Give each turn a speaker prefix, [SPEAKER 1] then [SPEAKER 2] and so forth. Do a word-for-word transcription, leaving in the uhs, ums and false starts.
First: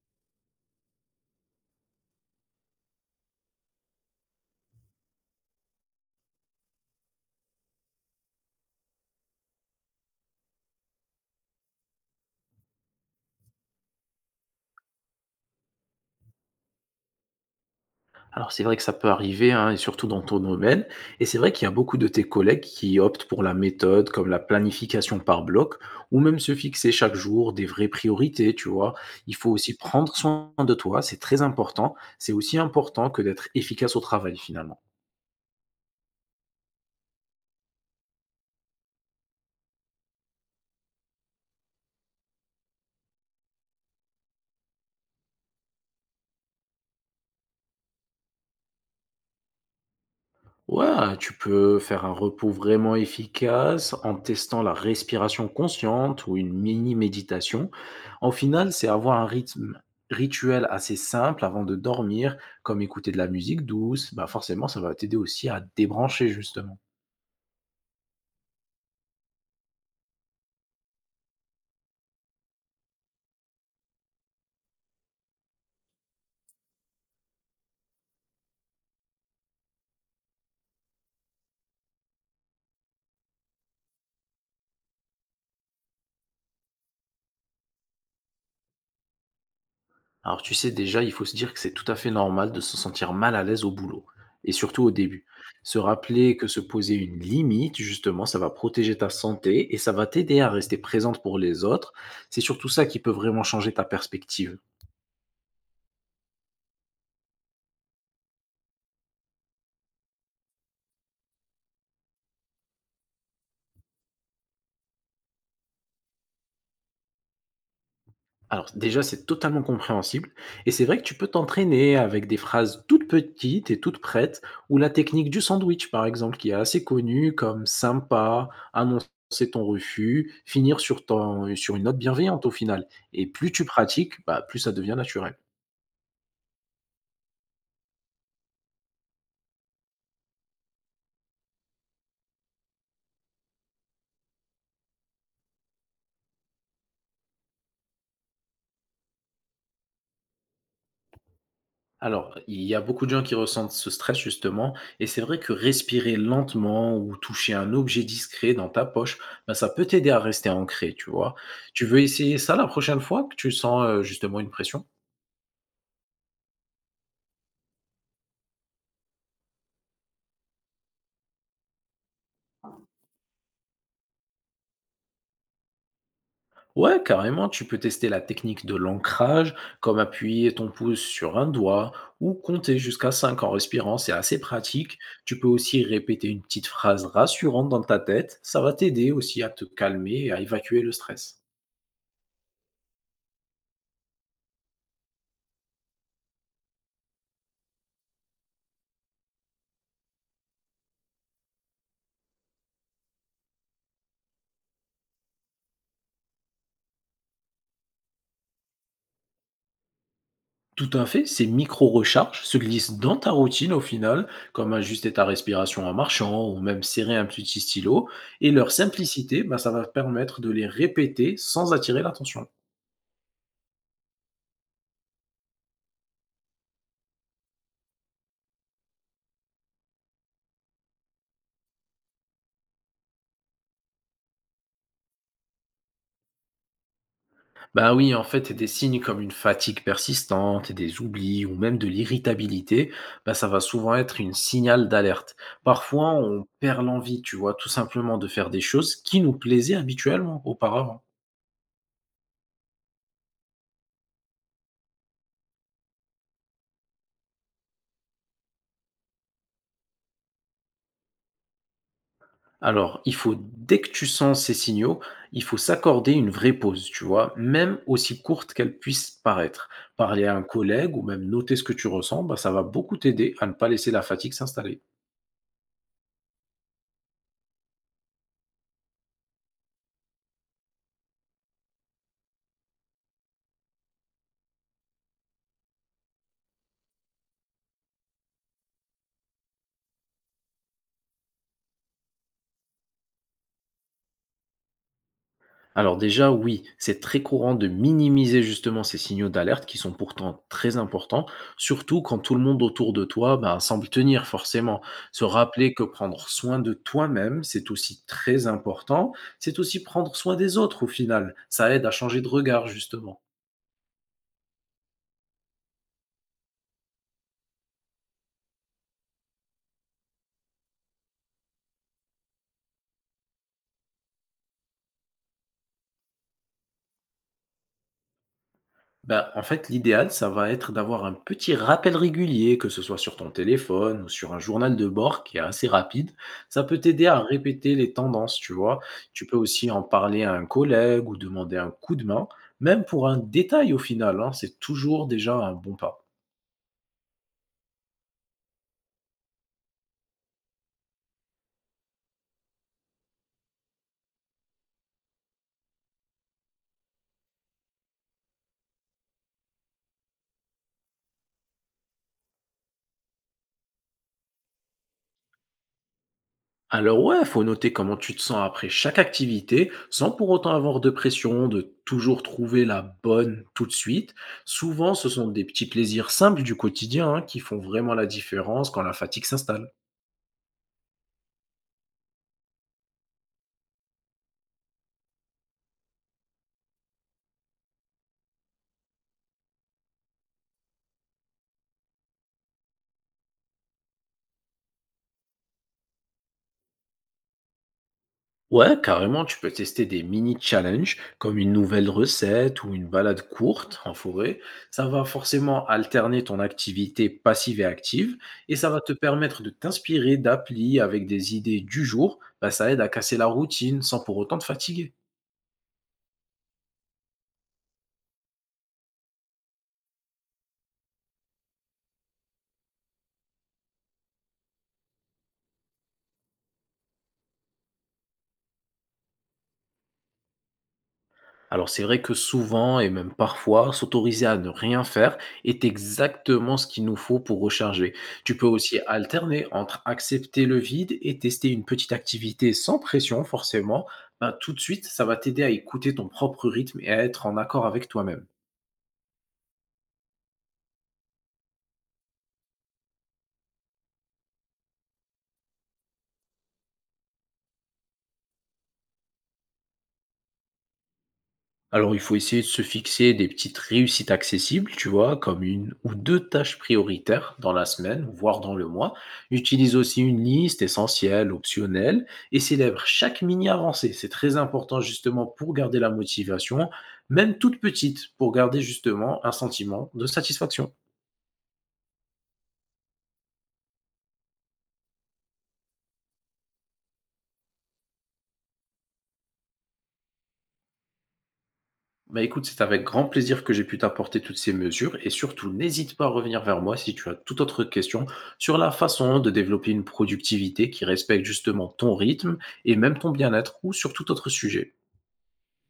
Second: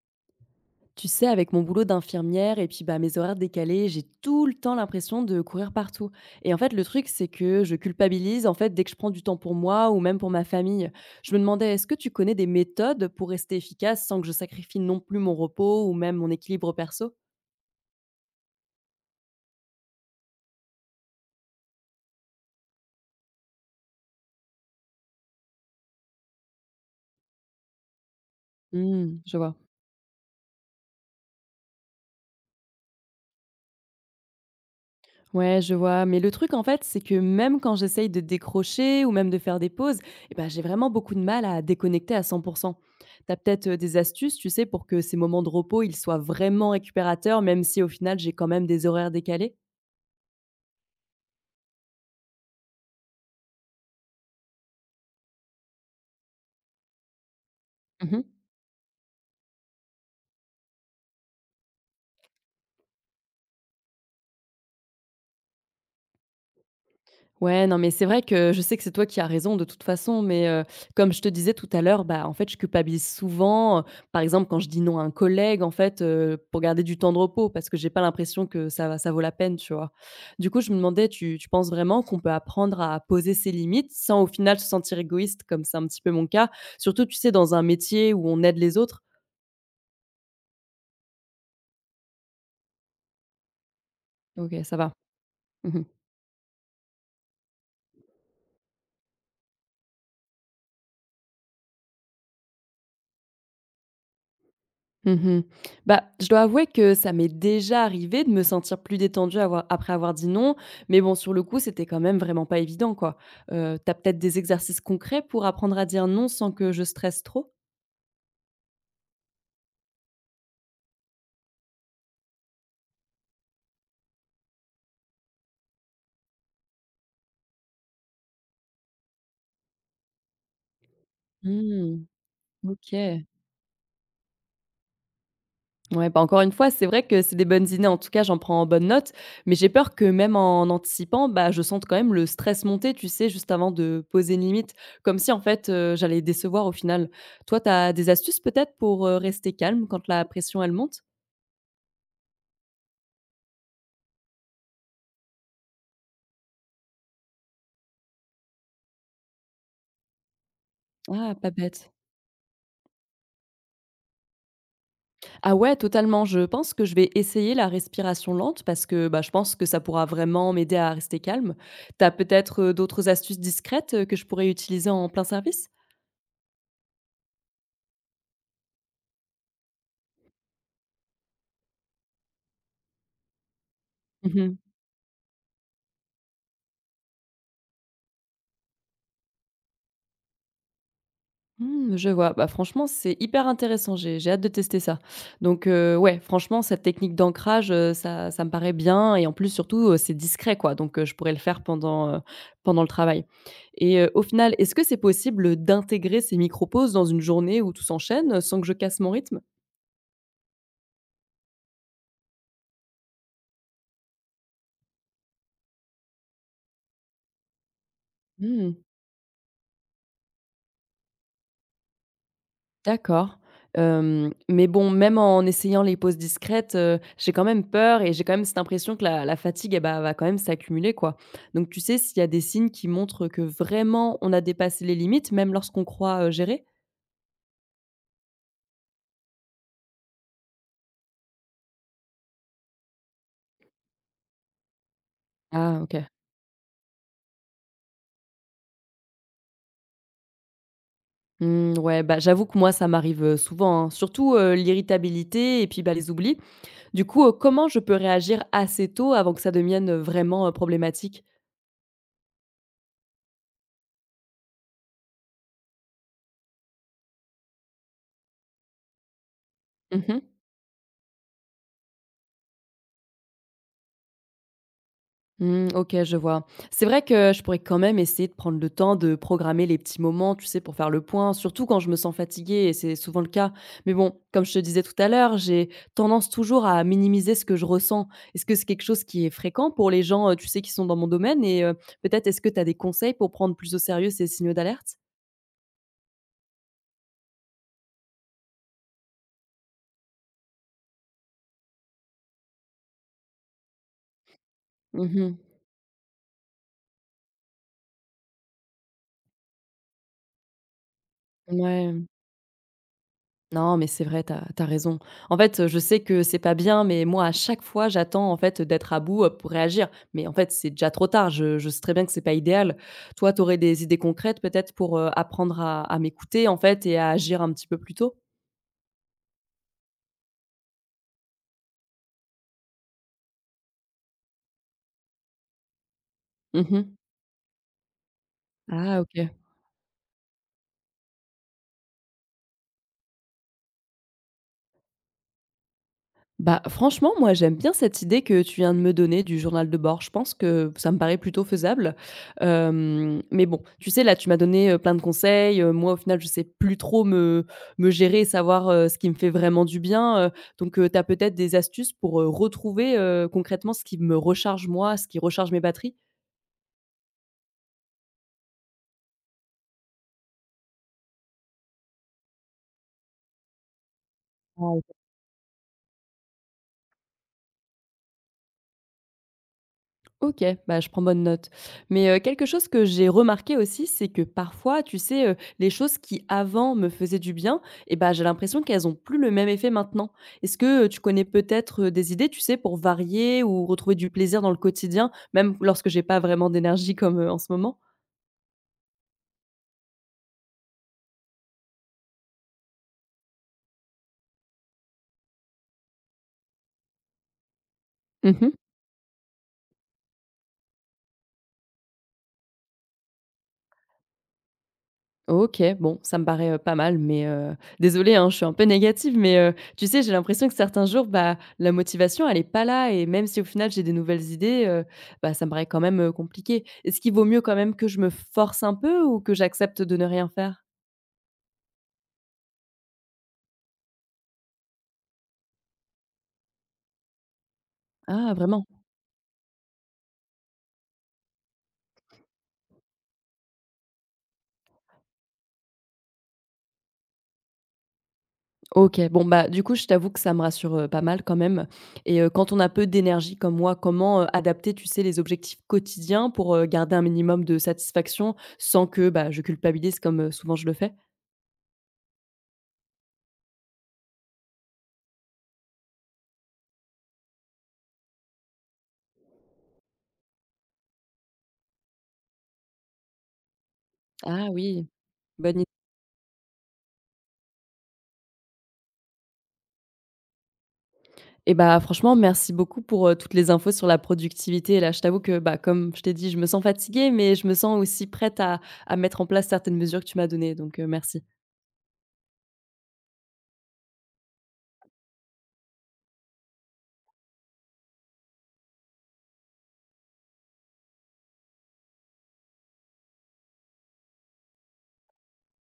[SPEAKER 1] Tu sais, avec mon boulot d'infirmière et puis bah, mes horaires décalés, j'ai tout le temps l'impression de courir partout. Et en fait, le truc, c'est que je culpabilise en fait dès que je prends du temps pour moi ou même pour ma famille. Je me demandais, est-ce que tu connais des méthodes pour rester efficace sans que je sacrifie non plus mon repos ou même mon équilibre perso.
[SPEAKER 2] Alors c'est vrai que ça peut arriver, hein, et surtout dans ton domaine. Et c'est vrai qu'il y a beaucoup de tes collègues qui optent pour la méthode comme la planification par bloc, ou même se fixer chaque jour des vraies priorités, tu vois.
[SPEAKER 1] Hmm,
[SPEAKER 2] Il
[SPEAKER 1] je
[SPEAKER 2] faut
[SPEAKER 1] vois.
[SPEAKER 2] aussi prendre soin de toi, c'est très important. C'est aussi important que d'être efficace au travail finalement.
[SPEAKER 1] Ouais, je vois. Mais le truc, en fait, c'est que même quand j'essaye de décrocher ou même de faire des pauses, eh ben, j'ai vraiment beaucoup de mal à déconnecter à cent pour cent. Tu as peut-être euh, des astuces, tu sais, pour que ces moments de repos, ils soient vraiment récupérateurs, même si au final, j'ai quand même des horaires décalés?
[SPEAKER 2] Ouais, tu peux faire un repos vraiment efficace en testant la respiration consciente ou une mini-méditation. En final, c'est avoir un rythme rituel assez simple avant de dormir, comme écouter de la musique douce. Bah forcément, ça va t'aider aussi à te débrancher, justement.
[SPEAKER 1] Ouais, non, mais c'est vrai que je sais que c'est toi qui as raison de toute façon, mais heu, comme je te disais tout à l'heure, bah, en fait, je culpabilise souvent, heu, par exemple, quand je dis non à un collègue, en fait, heu, pour garder du temps de repos parce que j'ai pas l'impression que ça va ça vaut la peine, tu vois? Du coup, je me demandais, tu tu penses vraiment qu'on peut apprendre à poser ses limites sans au final se sentir égoïste comme c'est un petit peu mon cas? Surtout, tu sais, dans un métier où on aide les autres?
[SPEAKER 2] Alors tu sais, déjà, il faut se dire que c'est tout à fait normal de se sentir mal à l'aise au boulot, et
[SPEAKER 1] OK, ça
[SPEAKER 2] surtout au
[SPEAKER 1] va.
[SPEAKER 2] début. Se
[SPEAKER 1] Mmh.
[SPEAKER 2] rappeler que se poser une limite, justement, ça va protéger ta santé et ça va t'aider à rester présente pour les autres. C'est surtout ça qui peut vraiment changer ta perspective.
[SPEAKER 1] Mmh. Bah, je dois avouer que ça m'est déjà arrivé de me sentir plus détendue avoir après avoir dit «non», mais bon, sur le coup, c'était quand même vraiment pas évident, quoi. Heu, tu peut-être des exercices concrets pour apprendre à dire «non» sans que je stresse trop?
[SPEAKER 2] Alors déjà, c'est totalement compréhensible et c'est vrai que tu peux t'entraîner avec des phrases toutes petites et toutes prêtes ou la technique du sandwich par exemple qui est assez connue comme sympa, annoncer ton refus, finir sur ton sur une note
[SPEAKER 1] Mmh.
[SPEAKER 2] bienveillante au final et
[SPEAKER 1] OK.
[SPEAKER 2] plus tu pratiques, bah, plus ça devient naturel.
[SPEAKER 1] Ouais, bah, encore une fois, c'est vrai que c'est des bonnes idées. En tout cas, j'en prends en bonne note, mais j'ai peur que même en anticipant, bah, je sente quand même le stress monter, tu sais, juste avant de poser une limite. Comme si, en fait, heu, j'allais décevoir au final. Toi, tu as des astuces peut-être pour, heu, rester calme quand la pression, elle monte?
[SPEAKER 2] Alors, il y a beaucoup de gens qui ressentent ce stress justement, et c'est vrai que respirer lentement ou toucher un objet discret dans ta poche, ben, ça peut t'aider à rester ancré, tu vois.
[SPEAKER 1] Ah, pas
[SPEAKER 2] Tu
[SPEAKER 1] bête.
[SPEAKER 2] veux essayer ça la prochaine fois que tu sens euh, justement une pression?
[SPEAKER 1] Ah ouais, totalement. Je pense que je vais essayer la respiration lente parce que bah, je pense que ça pourra vraiment m'aider à rester calme. T'as peut-être euh, d'autres astuces discrètes euh, que je pourrais utiliser en plein service?
[SPEAKER 2] Ouais, carrément, tu peux tester la technique de l'ancrage, comme appuyer ton pouce sur un doigt ou compter jusqu'à cinq en respirant, c'est assez
[SPEAKER 1] Mhm.
[SPEAKER 2] pratique. Tu peux aussi répéter une petite phrase rassurante dans ta tête, ça va t'aider aussi à te calmer et à évacuer le stress.
[SPEAKER 1] Hmm, je vois. Bah, franchement, c'est hyper intéressant. J'ai, j'ai hâte de tester ça. Donc, euh, ouais, franchement, cette technique d'ancrage, euh, ça, ça me paraît bien. Et en plus, surtout, euh, c'est discret, quoi. Donc, euh, je pourrais le faire pendant, euh, pendant le travail. Et euh, au final, est-ce que c'est possible d'intégrer ces micro-pauses dans une journée où tout s'enchaîne euh, sans que je casse mon rythme?
[SPEAKER 2] Tout à fait, ces micro-recharges se glissent dans ta routine au final, comme ajuster ta respiration en marchant ou même serrer un petit stylo. Et leur
[SPEAKER 1] Mmh,
[SPEAKER 2] simplicité, bah, ça va permettre de les répéter sans attirer l'attention.
[SPEAKER 1] d'accord. Hem, mais bon, même en essayant les pauses discrètes, heu, j'ai quand même peur et j'ai quand même cette impression que la la fatigue et bah, va quand même s'accumuler, quoi. Donc tu sais s'il y a des signes qui montrent que vraiment on a dépassé les limites, même lorsqu'on croit, heu, gérer?
[SPEAKER 2] Bah oui, en fait, des signes comme une fatigue persistante, des oublis ou même de l'irritabilité, bah, ça va souvent être une signal d'alerte.
[SPEAKER 1] Ah OK.
[SPEAKER 2] Parfois, on perd l'envie, tu vois, tout simplement de faire des choses qui nous plaisaient habituellement auparavant.
[SPEAKER 1] Mmh, ouais, bah, j'avoue que moi ça m'arrive, heu, souvent, hein, surtout, heu, l'irritabilité et puis, bah, les oublis. Du coup, heu, comment je peux réagir assez tôt avant que ça devienne, heu, vraiment, heu, problématique?
[SPEAKER 2] Alors, il faut, dès que tu sens ces signaux, il faut s'accorder une vraie pause, tu vois, même aussi courte qu'elle puisse paraître.
[SPEAKER 1] Mmh mh.
[SPEAKER 2] Parler à un collègue ou même noter ce que tu ressens, bah, ça va beaucoup t'aider à ne pas laisser la fatigue s'installer.
[SPEAKER 1] Mmh, OK, je vois. C'est vrai que je pourrais quand même essayer de prendre le temps de programmer les petits moments, tu sais, pour faire le point, surtout quand je me sens fatiguée, et c'est souvent le cas. Mais bon, comme je te disais tout à l'heure, j'ai tendance toujours à minimiser ce que je ressens. Est-ce que c'est quelque chose qui est fréquent pour les gens, heu, tu sais, qui sont dans mon domaine et heu, peut-être est-ce que tu as des conseils pour prendre plus au sérieux ces signaux d'alerte?
[SPEAKER 2] Alors déjà, oui, c'est très courant de minimiser justement ces signaux d'alerte qui sont pourtant très importants, surtout quand tout le monde autour de toi bah, semble tenir forcément. Se
[SPEAKER 1] Mmh.
[SPEAKER 2] rappeler que prendre soin de toi-même, c'est aussi très important, c'est aussi prendre soin des autres au final. Ça aide à
[SPEAKER 1] Ouais.
[SPEAKER 2] changer de regard justement.
[SPEAKER 1] Non, mais c'est vrai, t'as t'as raison. En fait, je sais que c'est pas bien, mais moi, à chaque fois, j'attends, en fait, d'être à bout, heu, pour réagir. Mais en fait, c'est déjà trop tard. Je je sais très bien que c'est pas idéal. Toi, t'aurais des idées concrètes peut-être pour, heu, apprendre à à m'écouter, en fait, et à agir un petit peu plus tôt?
[SPEAKER 2] Bah, en fait, l'idéal, ça va être d'avoir un petit rappel régulier, que ce soit sur ton téléphone ou sur un journal de bord qui est assez rapide. Ça peut
[SPEAKER 1] Mmh.
[SPEAKER 2] t'aider à répéter les tendances, tu vois.
[SPEAKER 1] Ah
[SPEAKER 2] Tu
[SPEAKER 1] OK.
[SPEAKER 2] peux aussi en parler à un collègue ou demander un coup de main, même pour un détail au final, hein, c'est toujours déjà un bon pas.
[SPEAKER 1] Bah, franchement, moi, j'aime bien cette idée que tu viens de me donner du journal de bord. Je pense que ça me paraît plutôt faisable. Hem, mais bon, tu sais, là, tu m'as donné, heu, plein de conseils. Heu, moi, au final, je sais plus trop me me gérer et savoir, heu, ce qui me fait vraiment du bien, heu, donc heu, tu as peut-être des astuces pour, heu, retrouver, heu, concrètement ce qui me recharge moi, ce qui recharge mes batteries?
[SPEAKER 2] Alors ouais, faut noter comment tu te sens après chaque activité, sans pour autant avoir de pression, de toujours trouver la bonne tout de suite. Souvent, ce sont des petits plaisirs simples du quotidien hein, qui font vraiment la différence quand la fatigue s'installe.
[SPEAKER 1] OK, bah, je prends bonne note. Mais, heu, quelque chose que j'ai remarqué aussi, c'est que parfois, tu sais, heu, les choses qui avant me faisaient du bien et bah, j'ai l'impression qu'elles ont plus le même effet maintenant. Est-ce que, heu, tu connais peut-être, heu, des idées, tu sais, pour varier ou retrouver du plaisir dans le quotidien, même lorsque j'ai pas vraiment d'énergie comme, heu, en ce moment?
[SPEAKER 2] Ouais, carrément, tu peux tester des mini-challenges comme une nouvelle recette ou une balade courte en forêt. Ça va forcément alterner ton activité passive et active
[SPEAKER 1] Mmh.
[SPEAKER 2] et ça va te permettre de t'inspirer d'applis avec des idées du jour. Bah, ça aide à casser la routine sans pour autant te fatiguer.
[SPEAKER 1] OK, bon, ça me paraît, heu, pas mal, mais heu, désolée, hein, je suis un peu négative, mais heu, tu sais, j'ai l'impression que certains jours, bah, la motivation, elle est pas là et même si au final j'ai des nouvelles idées, heu, bah, ça me paraît quand même, heu, compliqué. Est-ce qu'il vaut mieux quand même que je me force un peu ou que j'accepte de ne rien faire?
[SPEAKER 2] Alors c'est vrai que souvent et même parfois, s'autoriser à ne rien faire est exactement ce qu'il nous faut pour recharger.
[SPEAKER 1] Ah
[SPEAKER 2] Tu peux
[SPEAKER 1] vraiment?
[SPEAKER 2] aussi alterner entre accepter le vide et tester une petite activité sans pression forcément. Ben, tout de suite, ça va t'aider à écouter ton propre rythme et à être en accord avec toi-même.
[SPEAKER 1] OK, bon, bah, du coup, je t'avoue que ça me rassure, heu, pas mal quand même et heu, quand on a peu d'énergie comme moi, comment, heu, adapter, tu sais, les objectifs quotidiens pour, heu, garder un minimum de satisfaction sans que, bah, je culpabilise comme, heu, souvent je le fais?
[SPEAKER 2] Alors, il faut essayer de se fixer des petites réussites accessibles, tu vois, comme une ou deux tâches prioritaires dans la semaine, voire dans le mois. Utilise aussi une liste essentielle, optionnelle, et célèbre chaque mini avancée. C'est très
[SPEAKER 1] Ah
[SPEAKER 2] important
[SPEAKER 1] oui.
[SPEAKER 2] justement pour
[SPEAKER 1] Bonne i
[SPEAKER 2] garder la motivation, même toute petite, pour garder justement un sentiment de satisfaction.
[SPEAKER 1] et bah, franchement, merci beaucoup pour, heu, toutes les infos sur la productivité. Là, je t'avoue que, bah, comme je t'ai dit, je me sens fatiguée, mais je me sens aussi prête à à mettre en place certaines mesures que tu m'as données, donc heu, merci.
[SPEAKER 2] Bah écoute, c'est avec grand plaisir que j'ai pu t'apporter toutes ces mesures et surtout n'hésite pas à revenir vers moi si tu as toute autre question sur la façon de développer une productivité qui respecte justement ton rythme et même ton bien-être ou sur tout autre sujet.